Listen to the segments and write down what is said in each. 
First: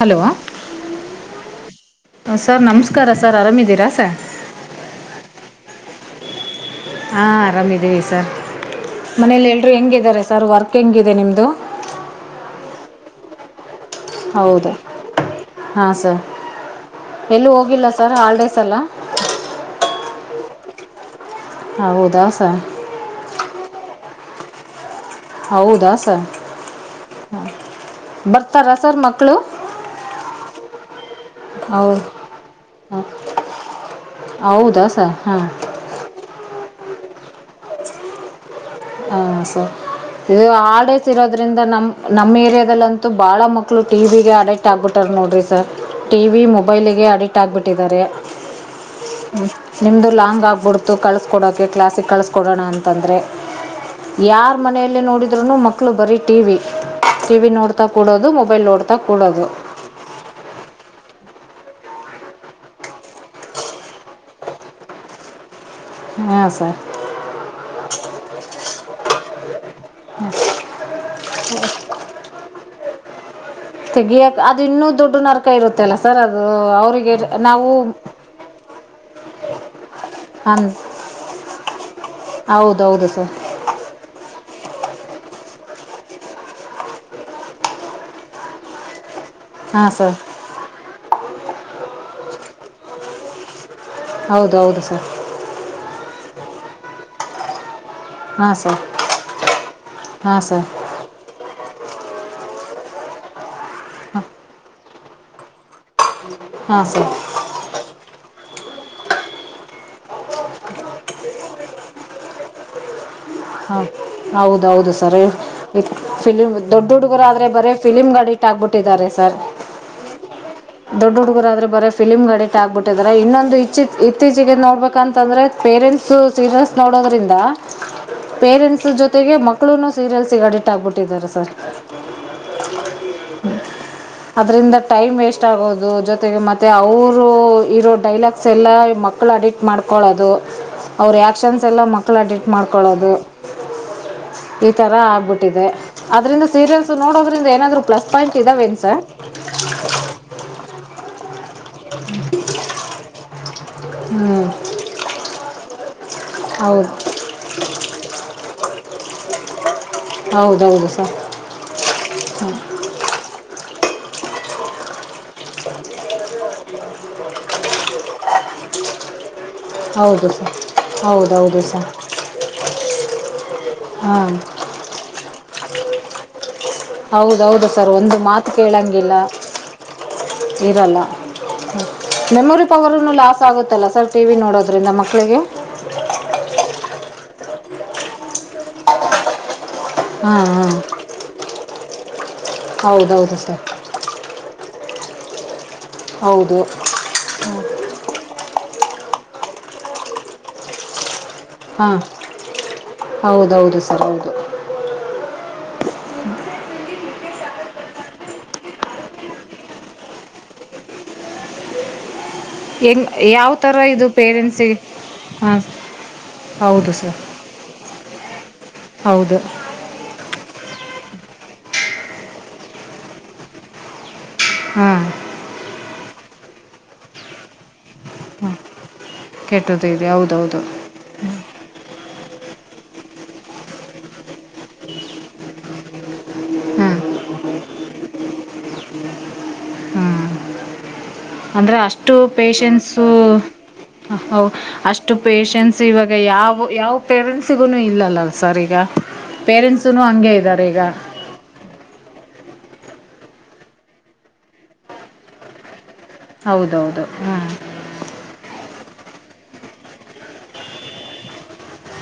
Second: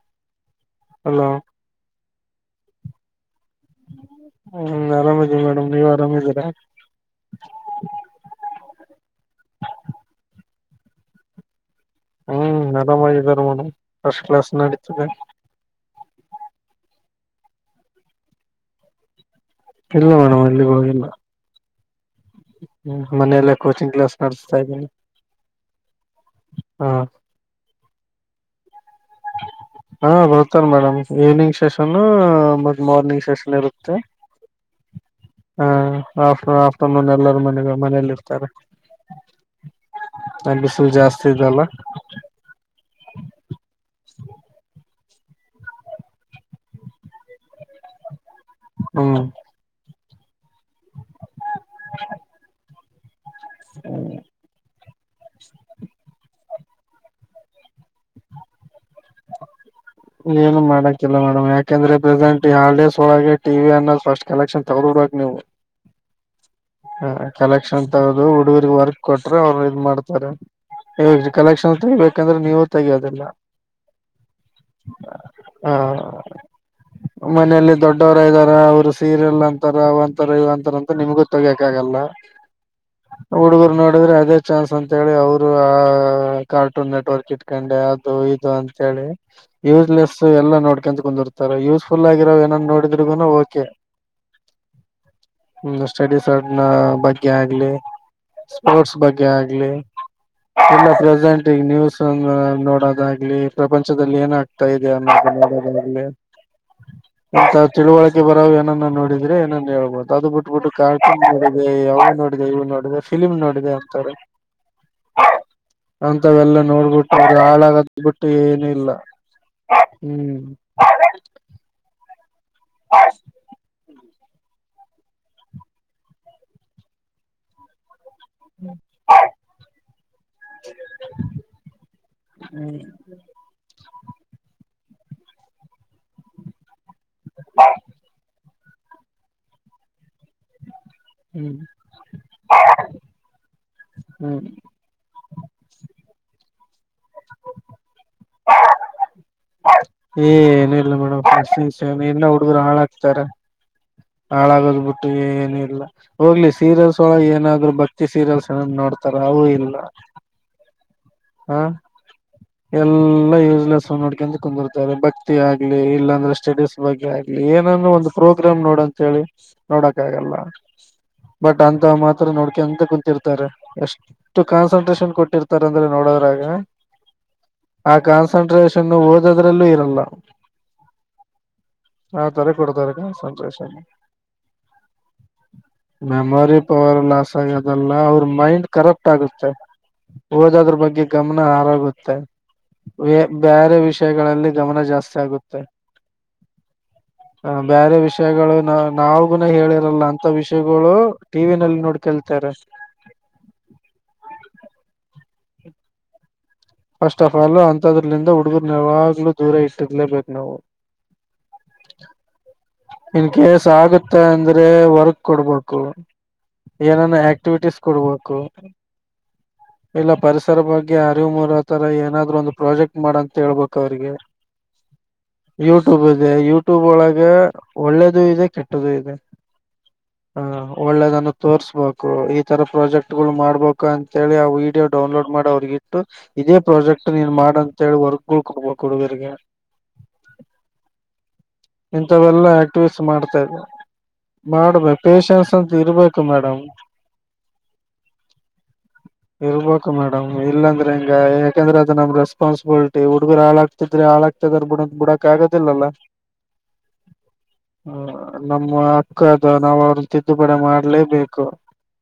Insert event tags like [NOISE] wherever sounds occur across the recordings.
Hello hello sir ನಮಸ್ಕಾರ sir ಆರಾಮಿದ್ದೀರಾ sir ಹ್ಮ ಆರಾಮದೀವಿ ಮೇಡಮ್ ನೀವ್ ಅರಾಮಿದಿರ ಹಾಂ ಆರಾಮಿದ್ದೀವಿ ಸರ್ ಮನೇಲಿ ಎಲ್ರು ಹೆಂಗಿದ್ದಾರೆ ಸರ್ ವರ್ಕ್ ಹೆಂಗಿದೆ ನಿಮ್ಮದು ಹ್ಮ್ ನದ ಮಾಗಿದರೆ ಮೇಡಂ ಹೌದಾ ಹಾ ಸರ್ ಎಲ್ಲೂ ಹೋಗಿಲ್ಲ ಸರ್ ಹಲ್ಡೇಸ್ ಎಲ್ಲ ಇಲ್ಲ ಮೇಡಮ್ ಅಲ್ಲಿಗು ಹೋಗಿಲ್ಲ ಹೌದ್ ಹ್ಮ ಮನೆಲೆ ಕೋಚಿಂಗ್ಲಸ್ಡೆಸ್ತಾ ಇದಿನಿ ಹೌದಾ ಸ ಹ ಬರ್ತರ ಹಾ ಬರ್ತಾರೆ ಮೇಡಮ್ ಈವ್ನಿಂಗ್ ಸೆಷನ್ ಹೌದು ಮತ್ ಮಾರ್ನಿಂಗ್ ಸೆಷನ್ ಇರುತ್ತೆ ತ ಹಾ ಆಫ್ ಅಮೋನ್ ಎಲ್ಲರು ಮನೆಗ್ ಮನೇಲಿ ಇರ್ತಾರೆ ಹ ಸ ಇದು ಬಿಸಿಲು ಆಲ್ಡೇಸ್ ಜಾಸ್ತಿ ಇರೋದ್ರಿಂದ ಇದೆಲ್ಲ ನಮ ನಮ್ಮ್ ಏರಿಯಾದಲ್ಲಂತೂ ಬಾಳ ಮಕ್ಳು ಟಿ ವಿಗೆ ಅಡಿಕ್ಟ್ ಆಗ್ಬಿಟ್ ನೋಡ್ರಿ ಸರ್ ಟಿ ವಿ ಮೊಬೈಲ್ಗೆ ಅಡಿಕ್ಟ್ ಆಗ್ಬಿಟ್ಟಿದ್ದಾರೆ ಹ್ಮ್ ನಿಮ್ದ ಲಾಂಗ್ ಆಗ್ಬಿಡ್ ಕಳ್ಸ್ಕಡೋಕೆ ಕ್ಲಾಸಿಗೆ ಕಸ್ಕೊಡೋಣ ಅಂತ ತಂದರೆ ಯಾರ್ ಮನೆಯಲ್ಲಿ ನೋಡಿದ್ರುನು ಮಕ್ಳು ಬರೀ ಟಿವಿ ಟಿವಿ ನೋಡ್ತಾ ಕೂಡೋದು ಮೊಬೈಲ್ ನೋಡ್ ಏನು ಮಾಡಕೆ ಮೇಡಮ್ ಯಾಕಂದ್ರೆ ಪ್ರೆಸೆಂಟ್ ಈ ಹಾಲಿಡೇಸ್ ಒಳಗೆ ಟಿ ಅನ್ನ ಫಸ್ಟ್ ಕಲೆಕ್ಷನ್ ತಗಿಡ್ಬೇಕ್ ನೀವು ಹ್ಮ ಹ ಕಲೆಕ್ಷನ್ ತಗದು ಹುಡುಗ್ ವರ್ಕ್ ಕೊಟ್ರೆ ಅವ್ರ ಮಾಡ್ತಾರೆ ಕಲೆಕ್ಷನ್ ತಬೇಕಂದ್ರೆ ನೀವು ತೆಗಯೋದಿಲ್ಲ ತೆಗಿಯಾಕ್ ಅದು ಇನ್ನೂ ದೊಡ್ಡು ನರಕ ಆ ಇರುತ್ತೆಲ್ಲ ಸರ್ ಅದು ಅವ್ರಿಗೆ ನಾವು ಮನೆಯಲ್ಲಿ ದೊಡ್ಡವರ ಇದ್ದಾರ ಅವ್ರು ಸೀರಿಯಲ್ ಅಂತಾರ ಒಂ ತ್ರ ಹಾಂ ಅಂತರ ನಿಮ್ಗೂ ಬೇಕಾಗಲ್ಲ ಹೌದು ಹೌದು ಸರ್ ಹುಡುಗರು ನೋಡಿದ್ರೆ ಅದೇ ಚಾನ್ಸ್ ಅಂತ್ ಅಂತೇಳಿ ಅವರು ಆ ಕಾರ್ಟೂನ್ ನೆಟ್ವರ್ಕ್ ಇಟ್ಕೊಂಡೆ ಅದು ಇದು ಅಂತೇಳಿ ಹಾಂ ಸರ್ ಯೂಸ್ಲೆಸ್ ಎಲ್ಲಾ ನೋಡ್ಕ್ಯಂತ ಕುಂದರ ತರ ಯೂಸ್ಫುಲ್ ಆಗಿರೋ ಏನನ್ನೋಡಿದ್ರು ಓಕೆ ಹೌದು ಹೌದು ಸರ್ ಸಣ್ಣ ಬಗ್ಗೆ ಆಗ್ಲಿ ಹಾಂ ಸರ್ ಸ್ಪೋರ್ಟ್ಸ್ ಬಗ್ಗೆ ಆಗ್ಲಿ ಹಾಂ ಸರ್ ಇಲ್ಲ ಪ್ರೆಸೆಂಟ್ ಈಗ ನ್ಯೂಸ್ ನೋಡೋದಾಗ್ಲಿ ಪ್ರಪಂಚದಲ್ಲಿ ಏನಾಗ್ತಾ ಇದೆ ಅನ್ನೋದು ನೋಡೋದಾಗ್ಲಿ ಹಾಂ ಸರ್ ಇಂತ ತಿಳುವಳಿಕೆ ಬರೋವೇನು ನೋಡಿದ್ರೆ ಏನನ್ ಹೇಳ್ಬಹುದು ಅದು ಬಿಟ್ಬಿಟ್ಟು ಕಾಕ ನೋಡಿದೆ ಅವ್ನೋಡಿದೆ ಇವ್ನೋಡಿದೆ ಹಾ ಹೌದೌದು ಸರ್ ಫಿಲಿಂ ಅಂತವೆಲ್ಲ ದೊಡ್ಡ ನೋಡ್ಬಿಟ್ಟು ಹುಡುಗರ ಅವ್ರು ಆದ್ರೆ ಬರ ಹಾಳಾಗದ್ ಬಿಟ್ಟು ಫಿಲಿಮ್ಗಡಿಟ್ ಏನು ಇಲ್ಲ ಆಗ್ಬಿಟ್ಟಿದ್ದಾರೆ ಸರ್ ಹ್ಮ್ ದೊಡ್ಡ ಹುಡುಗರಾದ್ರೆ ಬರೆ ಫಿಲಿಂಗಡಿಟ್ ಆಗ್ಬಿಟ್ಟಿದಿರಾ ಇನ್ನೊಂದು ಇಚ್ಚ ಇತ್ತೀಚೆಗೆ ನೋಡ್ಬೇಕಂತಂದ್ರೆ ಪೇರೆಂಟ್ಸ್ ಸೀರಿಯಲ್ಸ್ ನೋಡೋದ್ರಿಂದ ಪೇರೆಂಟ್ಸ್ ಜೊತೆಗೆ ಮಕ್ಕಳುನು ಸೀರಿಯಲ್ಸಗೆ ಅಡಿಟ್ಟ ಆಗ್ಬಿಟ್ಟಿದ್ದಾರೆ ಸರ್ ಹ್ಮ್ ಅದ್ರಿಂದ ಟೈಮ್ ವೇಸ್ಟ್ ಆಗೋದು ಜೊತೆಗೆ ಮತ್ತೆ ಅವರು ಇರೋ ಡೈಲಾಗ್ಸ್ ಸೆಲ್ಲಾ ಮಕ್ಕಳು ಅಡಿಟ್ ಮಾಡ್ಕೊಳದ್ ದು ಅವ್ರ ಹ್ಮ್ ಆಕ್ಷನ್ಸ್ ಎಲ್ಲ ಮಕ್ಕಳ ಅಡಿಟ್ ಮಾಡ್ ಕೊಳ್ಳೋದು ಹ್ಮ್ ಈತರ ಆಗ್ಬಿಟ್ಟಿದೆ ಆದ್ರೇ ಸೀರಿಯಲ್ಸ್ ನೋಡೋದ್ರಿಂದ ಏನಾದರೂ ಪ್ಲಸ್ ಪಾಯಿಂಟ್ ಇದಾವೇನು ಸರ್ ಏನೂ ಇಲ್ಲ ಮೇಡಮ್ ಇನ್ನ ಹುಡುಗುರು ಹಾಳ ಆಗ್ತಾರೆ ಹ್ಞೂ ಹಾಳಾಗದ್ ಬಿಟ್ಟು ಏನ ಇಲ್ಲ ಹೋಗ್ಲಿ ಹೌದು ಸೀರಿಯಲ್ಸ್ ಒಳಗ್ ಏನಾದ್ರು ಭಕ್ತಿ ಸೀರಿಯಲ್ಸ್ ಏನ ನೋಡ್ ತರವೂ ಇಲ್ಲ ಹೌದೌದು ಹ ಎಲ್ಲಾ ಯೂಸ್ಲೆಸ್ ನೋಡ್ಕಂತ ಕುಂದಿರ್ತಾರೆ ಭಕ್ತಿ ಆಗ್ಲಿ ಇಲ್ಲಾಂದ್ರೆ ಸ್ಟಡೀಸ್ ಬಗ್ಗೆ ಆಗ್ಲಿ ಏನಾನೂ ಒಂದು ಪ್ರೋಗ್ರಾಮ್ ನೋಡ ಅಂತ ಹೇಳಿ ನೋಡಕ ಹೌದು ಆಗಲ್ಲ ಸರ್ ಹೌದೌದು ಬಟ್ ಅಂತ ಸರ್ ಮಾತ್ರ ನೋಡ್ಕಂತ ಕುಂತಿರ್ತಾರೆ ಹಾಂ ಎಷ್ಟು ಕಾನ್ಸಂಟ್ರೇಷನ್ ಕೊಟ್ಟಿರ್ತ್ ತರಂದ್ರೆ ನೋಡೋದ್ರಾಗ ಹೌದೌದು ಸರ್ ಆ ಒಂದು ಮಾತು ಕಾನ್ಸಂಟ್ರೇಷನ್ ಕೇಳಂಗಿಲ್ಲ ಓದೋದ್ರಲ್ಲೂ ಇರಲ್ಲ ಇರಲ್ಲ ಆ ತರ ಮೆಮೊರಿ ಕೊಡ್ತಾರೆ ಪವರ ಲಾಸ್ ಕಾನ್ಸಂಟ್ರೇಷನ್ ಆಗುತ್ತಲ್ಲ ಸರ್ ಟಿ ವಿ ನೋಡೋದ್ರಿಂದ ಮಕ್ಕಳಿಗೆ ಮೆಮೊರಿ ಪವರ್ ಲಾಸ್ ಆಗಿರದಲ್ಲ ಅವ್ರ್ ಮೈಂಡ್ ಕರಪ್ಟ್ ಆಗುತ್ತೆ. ಹಾಂ ಹಾಂ ಓದದ್ರ ಬಗ್ಗೆ ಗಮನ ಆರ್ [UNINTELLIGIBLE] ವಿಯೆ ಹೌದೌದು ಸರ್ ಬ್ಯಾರೆ ವಿಷಯಗಳಲ್ಲಿ ಯಾವಾಗ ಜಾಸ್ತಿ ಆಗುತ್ತೆ? ಹೌದು ಹ ಬ್ಯಾರೆ ವಿಷಯಗಳು ನಾವ್ ನಾವಗುನ ಹೇಳಿರಲ್ಲ ಅಂತ ವಿಷಯಗುಳು ಹಾಂ ಹೌದೌದು ಸರ್ ಹೌದು. ಫಸ್ಟ್ ಆಫ್ ಆಲ್ ಅಂತದ್ರಲಿಂದ ಹುಡುಗುರ್ನ್ ಯಾವಾಗ್ಲೂ ದೂರ ಇಟ್ಟಿರ್ಲೇಬೇಕು ನಾವು. ಹೆಂಗ್ ಇನ್ ಯಾವ ಕೇಸ್ ಥರ ಇದು ಆಗುತ್ತೆ ಅಂದ್ರೆ ಪೇರೆಂಟ್ಸಿಗೆ ವರ್ಕ್ ಹಾಂ ಕೊಡ್ಬೇಕು. ಹೌದು ಸರ್ ಏನನು ಆಕ್ಟಿವಿಟೀಸ್ ಕೊಡ್ಬೇ ಕು. ಹೌದು. ಇದರ ಬಗ್ಗೆ ಅರಿವು ಮೂಡೊ ತರ ಏನಾದ್ರು ಒಂದು ಪ್ರಾಜೆಕ್ಟ್ ಮಾಡಂತ ಹೇಳ್ಬೇಕ್ ಅವ್ರಿಗೆ. ಹ್ಮ್ ಯೂಟ್ಯೂಬ್ ಇದೆ ಯೂಟ್ಯೂಬ್ ಒಳಗೆ ಒಳ್ಳೇದು ಇದೆ ಹಾಂ ಕೆಟ್ಟುದು ಇದೆ. ಕೆಟ್ಟದ್ದು ಇದೆ ಹೌದೌದು ಹ್ಮ್ ಒಳ್ಳೇದನ್ನು ತೋರ್ಸ್ಬೇಕು. ಈ ತರ ಪ್ರಾಜೆಕ್ಟ್ ಗುಳು ಮಾಡ್ಬೇಕಂತ ಹೇಳಿ ಆ ವೀಡಿಯೋ ಡೌನ್ಲೋಡ್ ಮಾಡವರ್ಗ್ ಇಟ್ಟು ಇದೇ ಹಾಂ ಪ್ರಾಜೆಕ್ಟ್ ನೀನ್ ಮಾಡಂತ್ ಹೇಳಿ ವರ್ಕ್ ಗುಳ್ ಕೊಡ್ಬೇಕ್ ಹುಡ್ಗುರ್ಗೆ. ಅಂದ್ರೆ ಅಷ್ಟು ಪೇಶೆನ್ಸು ಇದ ಓ ಔ ಮಾಡ್ಬೇಕು ಅಷ್ಟು ಪೇಶನ್ಸ್ ಅಂತ ಪೇಶೆನ್ಸ್ ಇವಾಗ ಇರ್ಬೇಕು ಮೇಡಮ್ ಯಾವ ಯಾವ ಪೇರೆಂಟ್ಸಿಗು ಇಲ್ಲಲ್ಲಲ್ ಸರ್ ಈಗ ಇರ್ಬೇಕು ಪೇರೆಂಟ್ಸುನು ಮೇಡಮ್ ಹಂಗೆ ಇದ್ದಾರೀಗ. ಪಾಸ್ಬಿಲಿಟಿ ಹುಡುಗರು ಹಾಳಾಗ್ತಿದ್ರೆ ಹಾಳಾಗ್ತಿದ್ದಾರ್ ಬಿಡು ಅಂತ್ ಬಿಡಕ್ ಆಗದಿಲ್ಲಲ್ಲಾ? ಹೌದೌದು ಹ್ಮ್ ಕಾಗ ನಾವ್ ಅವ್ರನ್ ತಿದ್ದುಪಡಿ ಮಾಡ್ಲೇಬೇಕು.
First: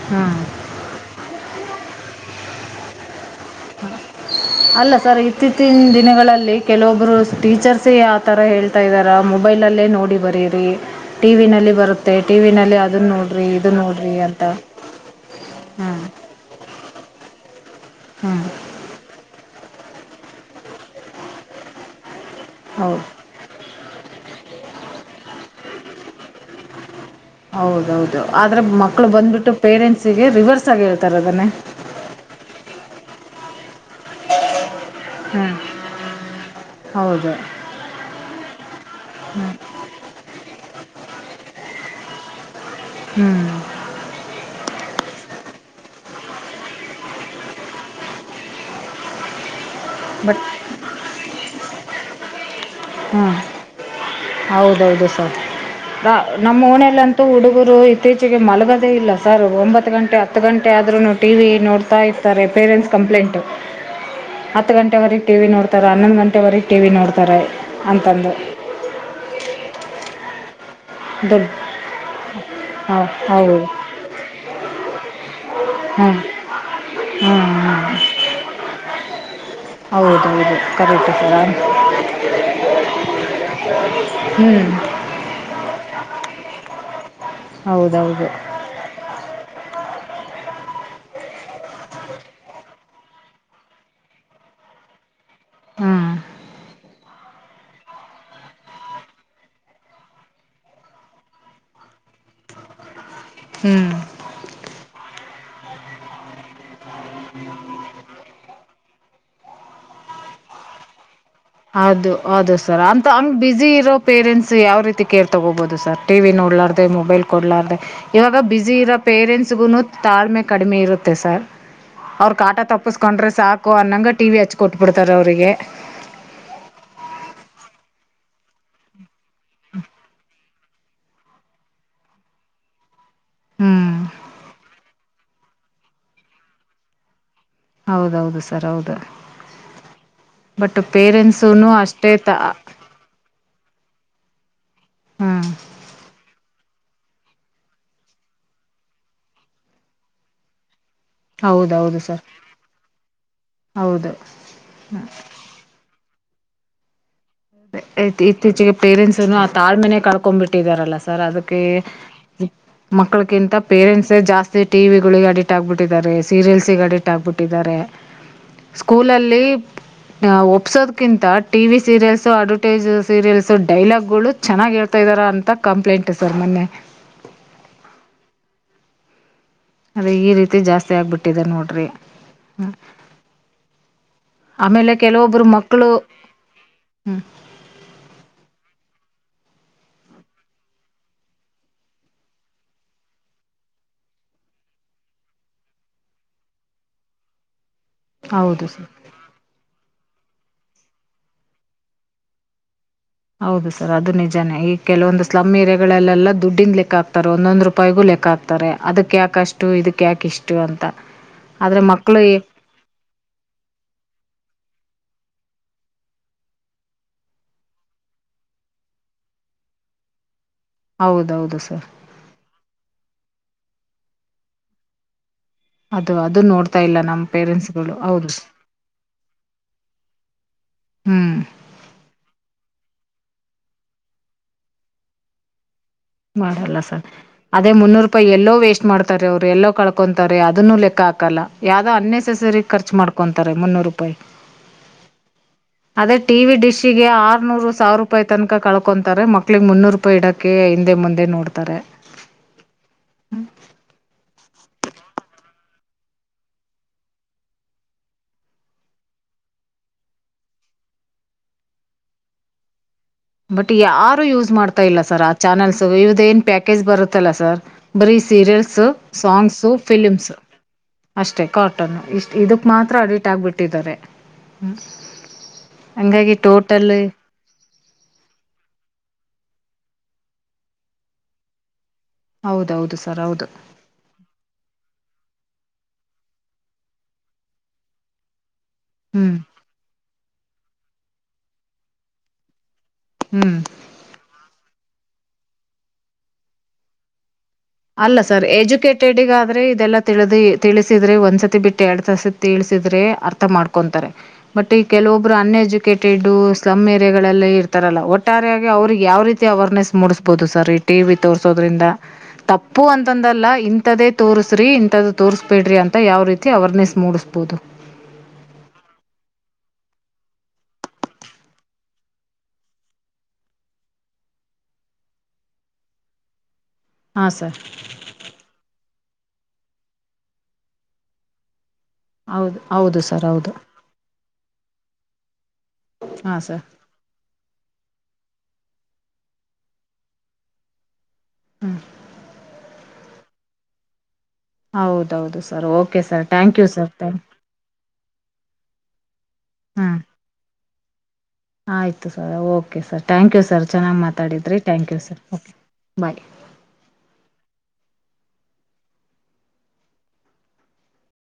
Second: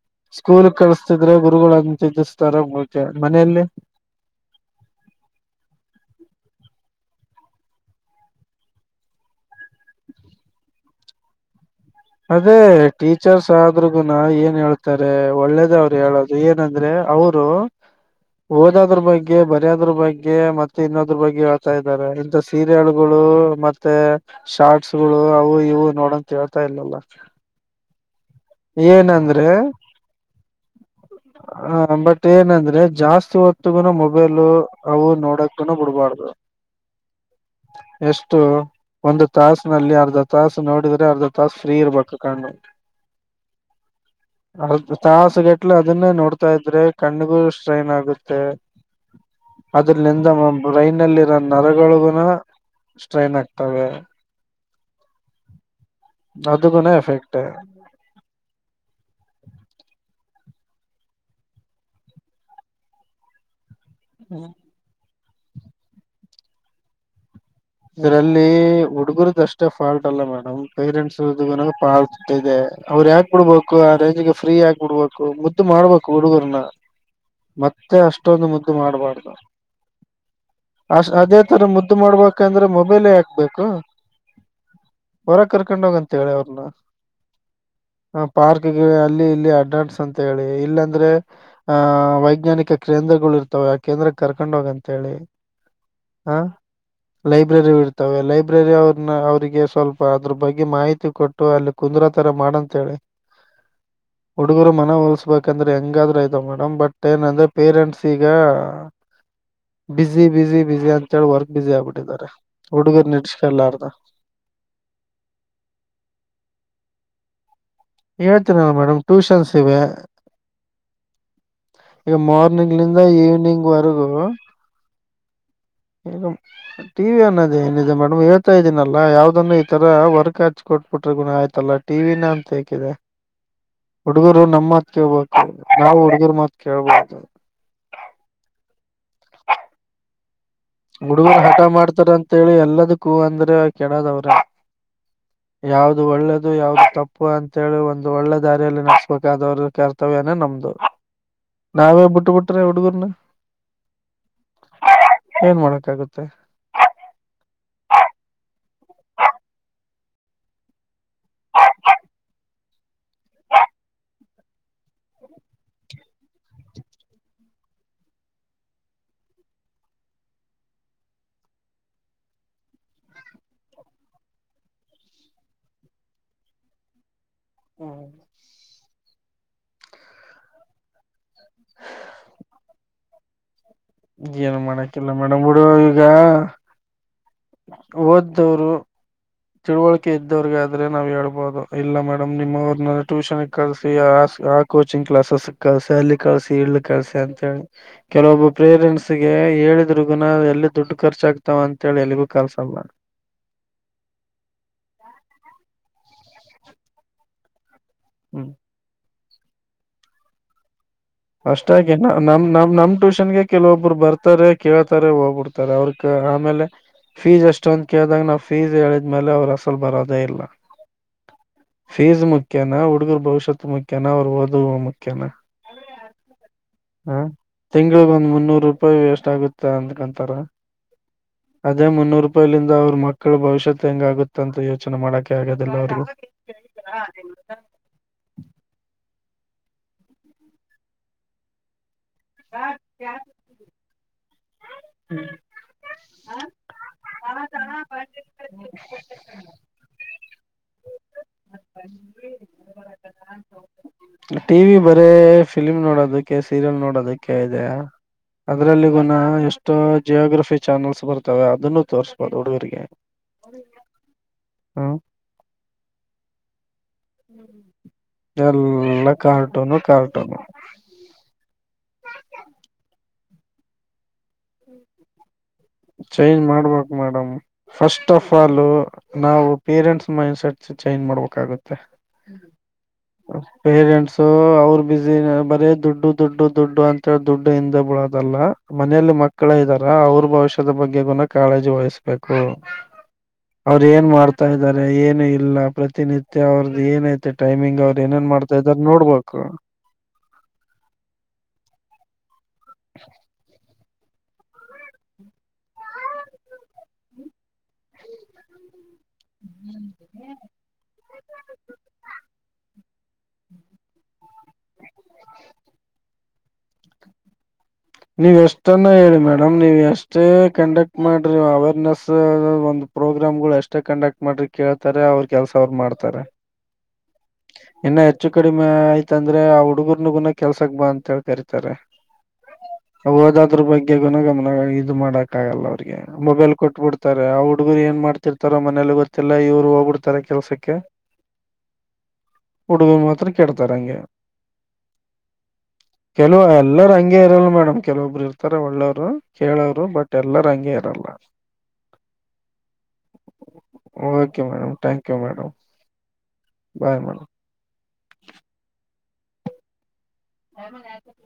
ಹ್ಞೂ ಸ್ಕೂಲುಗ್ ಕಳ್ಸ್ ಸುದ್ರೆ ಗುರುಗಳ [UNINTELLIGIBLE] ಓ ಕೆ ಮನೆಲ್ಲಿ? ಅಲ್ಲ ಸರ್ ಇತ್ತೀಚಿನ ದಿನಗಳಲ್ಲಿ ಕೆಲವೊಬ್ರು ಟೀಚರ್ಸೇ ಆತರ ಹೇಳ್ತಾ ಇದ್ದಾರ ಮೊಬೈಲಲ್ಲೇ ನೋಡಿ ಬರೀರಿ ಟಿವಿನಲ್ಲಿ ಬರು ಅದೇ ಟೀಚರ್ಸ್ ನೋಡಿರಿ ಆದರುಗುನಾ ಅಂತ ಏನ್ ಹೇಳ್ತಾರೆ ಒಳ್ಳೇದೆ ಹ್ಞೂ ಅವ್ರ್ ಹೇಳದು ಏನಂದ್ರೆ ಅವ್ರೂ ಹ್ಞೂ ಓದೋದ್ರು ಬಗ್ಗೆ ಬರ್ ಯೋದ್ರು ಬಗ್ಗೆ ಮತ್ತೆ ಇನ್ನೊದ್ರು ಬಗ್ಗೆ ಹೇಳ್ತಾ ಇದ್ದಾರೆ, ಇಂಡಸ್ ಹೌದು ಸೀರಿಯಲ್ಗುಳು ಮತ್ ತ್ತೆ ಶಾರ್ಟ್ಸ್ ಗುಳು ಅವು ಇವು ನೋಡೋಂತ ಹೇಳ್ತ್ ತಾಯಿಲ್ಲಲ್ಲ. ಹೌದೌದು ಆದರೆ ಮಕ್ಕಳು ಏನಂದ್ರೆ ಬಂದುಬಿಟ್ಟು ಪೇರೆಂಟ್ಸಿಗೆ ರಿವರ್ಸ್ ಆಗಿ ಹೇಳ್ತಾರೆ ಅದನ್ನೇ ಆ ಬಟ್ ಏನಂದ್ರೆ ಜಾಸ್ತಿ ಹೊತ್ಗುನು ಮೊಬೈಲು ಅವು ಹ್ಞೂ ನೋಡಕ್ಕುನು ಬಿಡ್ಬಾರ್ದು, ಹೌದು ಎಷ್ಟು ಒಂದು ತಾಸ ನಲ್ಲಿ ಅರ್ಧ ತಾಸು ನೋಡಿದ್ರೆ ಅರ್ಧ ಫ್ರೀ ಇರ್ಬೇಕು ಕಣ್ಣು. ಹ್ಞೂ ಹೌದು ತಾಸುಗಟ್ಲೆ ಅದುನ್ನೇ ನೋಡ್ ಹತಾ ಇದ್ರೆ ಕಣ್ಣಿಗೂರು ಸ್ಟ್ರೈನ್ ಆಗುತ್ತೆ ಅದ್ರ ನಿಂದ ಬಟ್ ಬ್ರೈನ್ಲ್ಲಿರೋ ನರಗಳನೂ ಹ್ಮ್ ಹೌದೌದು ಸೌ ನಮ್ಮ ಅದಗುನ ಊರನಲ್ಲಂತೂ ಎಫೆಕ್ಟ್ ಹುಡುಗರು ಇತ್ತೀಚೆಗೆ ಮಲಗದೇ ಇಲ್ಲ ಸರ್ ಒಂಬತ್ತು ಗಂಟೆ ಹತ್ತು ಗಂಟೆ ಆದರೂ ಟಿ ವಿ ನೋಡ್ತಾ ಇರ್ತಾರೆ ಪೇರೆಂಟ್ಸ್ ಕಂಪ್ಲೇಂಟು ಹತ್ತು ಗಂಟೆ ವರಿಗೆ ಟಿ ವಿ ನೋಡ್ತಾರೆ ಹನ್ನೊಂದು ಗಂಟೆವರೆಗೆ ಟಿ ವಿ ನೋಡ್ತಾರೆ ಅಂತಂದು ಇದ್ರಲ್ಲಿ ಹುಡುಗರದ ಅಷ್ಟೇ ಫಾಲ್ಟ್ ಇಲ್ಲ ಮೇಡಮ್ ಪೇರೆಂಟ್ಸ್ನಾತ ದುಡ್ಡು ಇದೆ ಹಾಂ ಅವ್ರು ಯಾಕ್ಬ ಹೌದು ಬಿಡ್ಬೇಕು ಆ ರೇಂಜ್ಗೆ ಫ್ರೀ ಆಗ್ಬ ಬಿಡ್ಬೇಕು ಮು ಮುದ್ದು ಮಾಡ್ಬೇಕು ಹ್ಞೂ ಹುಡುಗರನ ಹ್ಞೂ ಮತ್ತೆ ಹ್ಞೂ ಅಷ್ಟೊಂದು ಮುದ್ದು ಮಾಡ್ಬಾರ್ದು ಹಾ ಹೌದೌದು ಕರೆಟ ಸದ ಅ ಮೊಬೈಲ್ ಯಾಕ್ಬೇಕು ಹೊರ ಕರ್ಕೊಂಡೋಗಂತ ಹೇಳಿ ಅವ್ರನ್ನ ಹ ಹೌದೌದು ಪಾರ್ಕ್ ಗೆ ಅಲ್ಲಿ ಇಲ್ಲಿ ಅಡ್ಡಾಡ್ಸ್ ಅಂತ ಹೇಳಿ ಇಲ್ಲಾಂದ್ರೆ ಆಹ ವೈಜ್ಞಾನಿಕ ಕೇಂದ್ರಗಳು ಇರ್ತವೆ ಆ ಕೇಂದ್ರ ಕರ್ಕೊಂಡ್ ಹೋಗ ಅಂತ ಹೇಳಿ ಹ್ಞೂ ಹಾ ಲೈಬ್ರೆರಿ ಇಡ್ತವೆ ಲೈಬ್ರೆರಿ ಅವ್ರನ್ನ ಅವರಿಗೆ ಸ್ವಲ್ಪ ಅದ್ರ ಬಗ್ಗೆ ಮಾಹಿತಿ ಕೊಟ್ಟು ಅಲ್ಲಿ ಕುಂದರ ತರ ಮಾಡಂತ ಹೇಳಿ ಹ್ಞೂ ಹುಡುಗರು ಮನವಲಿಸಬೇಕು ಯಾಕಂದ್ರೆ ಹೆಂಗಾದ್ರೂ ಆಯ್ತ್ ಮೇಡಮ್ ಬಟ್ ಏನಂದ್ರೆ ಪೇರೆಂಟ್ಸ್ ಈಗ ಬಿಸಿ ಬಿಸಿ ಬಿಸಿ ಅ ಚ ವರ್ಕ್ ಬ್ಯುಸಿ ದು ಅದು ಸರ್ ಅಂತ ಹಂಗ ಬಿಜಿ ಇರೋ ಪೇರೆಂಟ್ಸ್ ಯಾವ ರೀತಿ ಕೇರ್ ತಗೋಬಹುದು ಸರ್ ಟಿವಿ ನೋಡ್ಲಾರ್ದು ಮೊಬೈಲ್ ಕೊಡ್ಲಾರ್ದ ಇವಾಗ ಹೇಳ್ತೀನಲ್ಲ ಬಿಸಿ ಇರೋ ಮೇಡಮ್ ಟ್ಯೂಷನ್ಸ್ ಇವೆ ಪೇರೆಂಟ್ಸ್ಗುನು ತಾಳ್ಮೆ ಕಡಿಮೆ ಇರುತ್ತೆ ಸರ್ ಈಗ ಅವ್ರ ಕಾಟ ಮಾರ್ನಿಂಗ್ ಲಿಂದ ತಪ್ಪಸ್ಕೊಂಡ್ರೆ ಈವ್ನಿಂಗ್ ಸಾಕು ಅನ್ನಂಗ ಟಿವಿ ಹಚ್ ಕೊಟ್ಬಿಡ್ತ ತರವರಿಗೆ ಟಿ ವಿ ಅನ್ನೋದು ಏನಿದೆ ಮೇಡಮ್ ಹೇಳ್ತಾ ಇದೀನಲ್ಲ ಯಾವ್ದ ಸುಮ್ಮನೆ ಇ ತರ ವರ್ಕ್ ಹಾಕ್ ಕೊಟ್ಬಿಟ್ರ ಗುನ ಆಯ್ತಲ್ಲ ಟಿವಿನ ಅಂತ ಹೇೇಕಿದೆ ಹ್ಮ್ ಹುಡ್ಗರು ನಮ್ಮ್ ಮಾತ್ ಕೇಳ್ ಬೇಕು ನಾವು ಹುಡ್ಗರ್ ಮಾತ್ ಕೇಳ್ಬೋಬಾರದು ಹೌದೌದು ಸರ್ ಹೌದು ಬಟ್ ಹುಡುಗರು ಹಠ ಪೇರೆಂಟ್ಸೂನು ಅಷ್ಟೇ ಮಾಡ್ತಾರೆ ತ ಅಂತ ಹೇಳಿ ಎಲ್ಲದಕ್ಕೂ ಹೂ ಅಂದ್ರೆ ಕೆಡದ್ವ ಹ ಹ್ಮ್ ಯಾವ್ದ ಒಳ್ಳೇದು ಯಾವ್ದು ತಪ್ಪು ತಪ್ಪು ಅಂತೇಳಿ ಒಂದು ಒಳ್ಳೆ ದಾರಿಯಲ್ಲಿ ನಡೆಸ್ಬೇಕಾದವ್ರ ಕರ್ತವ್ಯನೇ ನಮ್ದು ಹೌದೌದು ನಾವೇ ಸರ್ ಬಿಟ್ಟು ಬಿಟ್ರೆ ಹುಡುಗರ್ನ ಹೌದು ಹ ಗುತ್ತೆ ಇತ್ತೀಚಿಗೆ ಪೇರೆಂಟ್ಸ್ನು ಆ ತಾಳ್ಮನೆ ಕಳ್ಕೊಂಡ್ ಬಿಟ್ಟಿದಾರಲ್ಲ ಸರ್ ಅದಕ್ಕೆ ಮಕ್ಕಳಕ್ಕಿಂತ ಪೇರೆಂಟ್ಸ್ ಜಾಸ್ ಟೀವಿಗುಲಳಿಗ್ ಅಡಿಕ್ಟ್ ಆಗ್ಬಿಟ್ಟಿದ್ದಾರೆ ಸರಿಯಲ್ಸ್ಗ ಅಡಿಕ್ಟ್ ಆಗ್ಬಿಟ್ಟಿದ್ದಾರೆ ಸ್ಕೂಲಲ್ಲಿ ಒಪ್ಸೋದ್ಕಿಂತ TV serials advertise serials dialogue ಗಳು ಚೆನ್ನಾಗಿ ಹೇಳ್ತಾ ಇದಾರ ಅಂತ ಕಂಪ್ಲೇಂಟ್ ಸರ್ ಮೊನ್ನೆ ಹ್ಮ್ ಅದೇ ಈ ರೀತಿ ಜಾಸ್ತಿ ಆಗ್ಬಿಟ್ಟಿದೆ ನೋಡ್ರಿ ಹ್ಮ ಏನು ಮಾಡಕಿಲ್ಲ ಮೇಡಮ್ ಹುಡು ಮಕ್ಕಳು ಈಗ ಹ್ಞೂ ಓದ್ದವರು ತಿಳುವಳಿಕೆ ಇದ್ದವ್ರಗಾದ್ರೆ ನಾವ್ ಹೇಳ್ಬಹುದು ಇಲ್ಲ ಮೇಡಮ್ ನಿಮ್ಮವ್ರನ ಟ್ಯೂಷನ್ ಕಳಸಿ ಆ ಆ ಕೋಚಿಂಗ್ ಕ್ಲಾಸಸ್ ಕಳಸಿ ಅಲ್ಲಿ ಕಳ್ಸಿ ಇಕ್ ಕಳ್ಸಿ ಅಂತ ಹೇಳಿ ಕೆಲವೊಬ್ಬ ಹೌದು ಸರ್ ಪ್ರೇರೆಂಟ್ಸ್ ಗೆ ಹೇಳಿದ್ರು ಗುಣ ಎಲ್ಲಿ ದುಡ್ ಖರ್ಚಾಗಗ್ತಾವ ಅಂತ ಹೇಳಿ ಎಲ್ಲಿಗೂ ಕಲ್ಸ ಅಲ್ಲ ಹೌದು ಸರ್ ಅದು ನಿಜಾನೇ ಈಗ ಕೆಲವೊಂದು ಸ್ಲಮ್ ಏಯಾಾಗಗಳಲ್ಲೆಲ್ಲ ದುಡಿನ್ ಲೆಕ್ಕಕ್ತಾರೆ ಒಂದೊಂದುೂ ಪೈಗು ಲೆಕ್ಕ ಹ್ಮ್ ಆ್ತಾರೆ ಅದಕ ಯಾಕೆ ಆಕಷ್ಟು ಇದಕ್ ಯಾಕ ಇಷ್ಟು ಅಂತ ಆದರೆ ಅಷ್ಟಾಗಿನ ಮಕ್ಕಳು ಏ- ನಮ್ ನಮ್ ನಮ್ ಟ್ಯೂಷನ್ಗೆ ಕೆಲವೊಬ್ಬರು ಬರ್ತಾರೆ ಕೇಳ್ತಾರೆ ಹೋಗ್ಬಿಡ್ತಾರೆ ಅವ್ರಕ ಆಮೇಲೆ ಫೀಸ್ ಅಷ್ಟೊಂದ ಕೇಳ್ದಾಗ ನಾವವು ಫೀಸ್ ಹೇಳಿದ್ಮೇಲೆ ಅವರು ಅಸಲ್ ಬರೋದೇ ಇಲ್ಲ ಹೌದೌದು ಸರ್ ಫೀಸ್ ಮುಖ್ಯನಾ ಹುಡುಗರು ಭವಿಷ್ಯತ್ ಮುಖ್ಯ ಮುಖ್ಯನವ್ರು ಓದುವ ಮುಖ್ಯನ ಅದು ಅದು ನೋಡ್ತಾ ಇಲ್ಲ ಹ ನಮ್ಮ ಪೇರೆಂಟ್ಸ್ಗಳು ತಿಂಗಳಗ ಒಂದ್ ಹೌದು ಮುನ್ನೂರು ರೂಪಾಯಿ ಎಷ್ಟ ಆಗುತ್ತೆ ಅಂದ್ಕಂತಾರ ಹ್ಞೂ ಅದೇ ಮುನ್ನೂರು ರೂಪಾಯಿಲಂದ ಅವ್ರ ಮೊ ಮಕ್ಕಳು ಭವಿಷ್ಯತ್ ಹೆಂಗ ಆಗುತ್ತ ಅಂತ ಯೋಚನೆ ಮಾಡಕೆ ಆಗೋದಿಲ್ಲ ಅವ್ರಿಗೆ ಮಾಡಲ್ಲ ಸರ್ ಅದೇ ಮುನ್ನೂರು ರೂಪಾಯಿ ಎಲ್ಲೋ ವೇಸ್ಟ್ ಮಾಡ್ ಅವ್ರು ಎಲ್ಲೋ ಕಳ್ಕೊಂತತಾರೆ ಅದನ್ನು ಲೆಕ್ಕ ಹಾಕಲ್ಲ ಯಾವ್ದೋ ಅನ್ ಖರ್ಚ ಮಾಡ್ಕೊರೆ ಮುನ್ನೂರು ರೂಪಾಯ ಅದೇ ಟಿ ವಿ ಡಿಶ್ ಈ ಆರ್ ಸಾವಿರ ತನಕ ಕಳ್ಕೊಂತತಾರೆ ಮಕ್ಕಳಿಗೆ ಮುನ್ನೂರು ಇ ಇಡಕ್ಕೆ ಆಯ ಮುಂದೆ ಮುಂದೆ ನೋಡ್ತಾರೆಮ ಟಿವ ವಿ ಬರೇ ಫಿಲ್ಮ್ ನೋಡೋದಕ್ಕೆ ಸೀರಿಯಲ್ ನೋಡೋದಕ್ಕೆ ಇದೆ ಅದ್ರಲ್ಲಿಗುನ ಎಷ್ಟೋ ಜಿಯೋಗ್ರಫಿ ಚಾನಲ್ಸ್ ಬರ್ತಾವ ಅದನ್ನು ತೋರ್ಸ್ಬೋದು ಹುಡುಗರಿಗೆ ಬಟ್ ಯಾರು ಯೂಸ್ ಮಾಡ್ತಾ ಹ್ಮ್ ಇಲ್ಲ ಸರ್ ಆ ಚಾನೆಲ್ಸ್ ಸೊ ಇ್ದ ಏನ್ ಪ್ಯಾಕೇಜ್ ಬರುತ್ತಲ್ಲ ಸರ್ ಬರೀ ಸೀರಿಯಲ್ಸ್ ಎಲ್ಲ ಸಾಂಗ್ಸು ಕಾರ್ಟೂನು ಫಿಲ್ಮ್ಸ್ ಕಾರ್ಟೂನು ಅಷ್ಟೆ ಕಾಟನ್ನು ಇಷ್ಟು ಇದಕ್ಕೆ ಮಾತ್ರ ಅಡಿಟ್ ಆಗಬಿಟ್ಟಿದ್ದಾರೆ ಹ್ಞ ಚೇಂಜ್ ಮಾಡ್ಬೇಕ್ ಮೇಡಮ್ ಫಸ್ಟ್ ಆಫ್ ಫಾಲ್ ನಾವು ಪೇರೆಂಟ್ಸ್ ಮೈಂಡ್ ಸೆಟ್ ಚೈಂಜ್ ಮಾಡ್ಬೇಕಾಗುತ್ತೆ ಹೌದೌದು ಸರ್ ಹೌದು ಪೇರೆಂಟ್ಸ ಅವರು ಬಿಜಿ ಬರೀ ದುಡ್ಡು ದುಡ್ಡು ದುಡ್ಡು ಅಂತ ದುಡ್ಡೆ ಇಂದ ಬಿಳೋದಲ್ಲ ಮನೇಲಿ ಹ್ಮ್ ಮಕ್ಕಳ ಇದ್ದಾರ ಅವ್ರು ಬಹಶ ಬಗ್ಗೆ ಕಾಳಜಿ ವಹಿಸ್ಬೇಕು ಹ್ಮ್ ಅವ್ರ ಏನ್ ಮಾಡ್ತಾ ಇದಾರೆ ಏನು ಇಲ್ಲ ಪ್ರತಿನಿತ್ಯ ಅವ್ರದ್ದ ಏನೈತೆ ಟೈಮಿಂಗ್ ಅವ್ರು ಅಲ್ಲ ಏನೇನ್ ಸರ್ ಮಾಡ್ತಾ ಇದಾರೆ ಎಜುಕೇಟೆಡ್ಗ ನೋಡ್ಬೇಕು ಆದ್ರೆ ಇದೆಲ್ಲಾ ತಿಳಿದಿ ತಿಳಿಸಿದ್ರೆ ಒಂದ್ಸತಿ ಬಿಟ್ಟ ಎಡಸತಿ ತಿಳಿಸಿದ್ರೆ ಅರ್ಥ ಮಾಡ್ ಬಟ್ ಈ ಕೆಲವೊಬ್ರು ಅನ್ ಎಜುಕೇಟೆಡ್ ಸ್ಲಮ್ ಏರಿಯಾಗಳಲ್ಲೇ ಇರ್ತಾರಲ್ಲ ಒಟ್ಟಾರೆಯಾಗಿ ಅವ್ರಿ ಯಾವ ರೀತಿ ಅವೇರ್ನೆಸ್ ಮೂಡಿಸ್ಬಹುದು ಸರ್ ಈ ಟಿ ವಿ ತೋರ್ಸೋದರಿಂದ ತಪ್ಪು ಅಂತಂದಲ್ಲ ಇಂಥದ್ದೇ ತೋರಿಸ್ರಿ ಇಂಥದ್ದು ತೋರಿಸಬೇಡ್ರಿ ಅಂತ ಯಾವ ರೀತಿ ಅವೇರ್ನೆಸ್ ಮೂಡಸ್ಬವುದು ನೀವ್ ಎಷ್ಟನ್ನ ಹೇಳಿ ಮೇಡಮ್ ನೀವ್ ಎಷ್ಟೇ ಕಂಡಕ್ಟ್ ಮಾಡ್ರಿ ಅವೇರ್ನೆಸ್ ಒಂದ್ ಪ್ರೋಗ್ರಾಮ್ಗಳ್ ಎಷ್ಟೇ ಕಂಡಕ್ಟ್ ಮಾಡ್ರಿ ಕೇಳ್ತಾರೆ ಅವ್ರ ಕೆಲ್ಸ ಅವರು ಮಾಡ್ತಾರೆ ಹಾಂ ಸರ್ ಇನ್ನು ಹೆಚ್ಚು ಕಡಿಮೆ ಆಯ್ ಇತ್ತಂದ್ರೆ ಆ ಹುಡುಗರ್ನಗುನ ಕೆಲ್ಸಕ್ ಬಾ ಅಂತ ಹೇಳಿ ಕರೀತಾರೆ ಹೌದು ಹೌದು ಸರ್ ಹೌದು ಹೋದದ್ರ ಬಗ್ಗೆ ಗುನಗಮನ ಇದು ಮಾಡಕ್ ಗಲ್ಲ ಅವ್ರಿಗೆ ಹಾಂ ಮೊಬೈಲ್ ಸರ್ ಕೊಟ್ಬ ಬಿಡ್ತಾರೆ ಅವ್ ಹುಡುಗರು ಏನ್ ಮಾಡ್ತಿರ್ತಾ ಇತಾರ ಮನೇಲಿ ಗೊತ್ತಿಲ್ಲ ಇವ್ರು ಹೋಗ್ಬಿಡ್ತಾರೆ ಕೆಲ್ಸಕ್ಕೆ ಹ್ಮ್ ಹುಡುಗ್ರು ಮಾತ್ರ ಕೆಡ್ತಾರೆ ಹಂಗೆ ಹೌದೌದು sir okay sir thank you sir ತಾನ್ಕ ಇರ್ತಾರ ಒಳ್ಳವ್ರು ಹ್ಮ್ಆಯಿತು sir okay sir thank you sir ಚೆನ್ನಾಗಿ ಓಕೆ ಮಾತಾಡಿದ್ರಿ madam thank you sir madam okay bye bye madam [UNINTELLIGIBLE]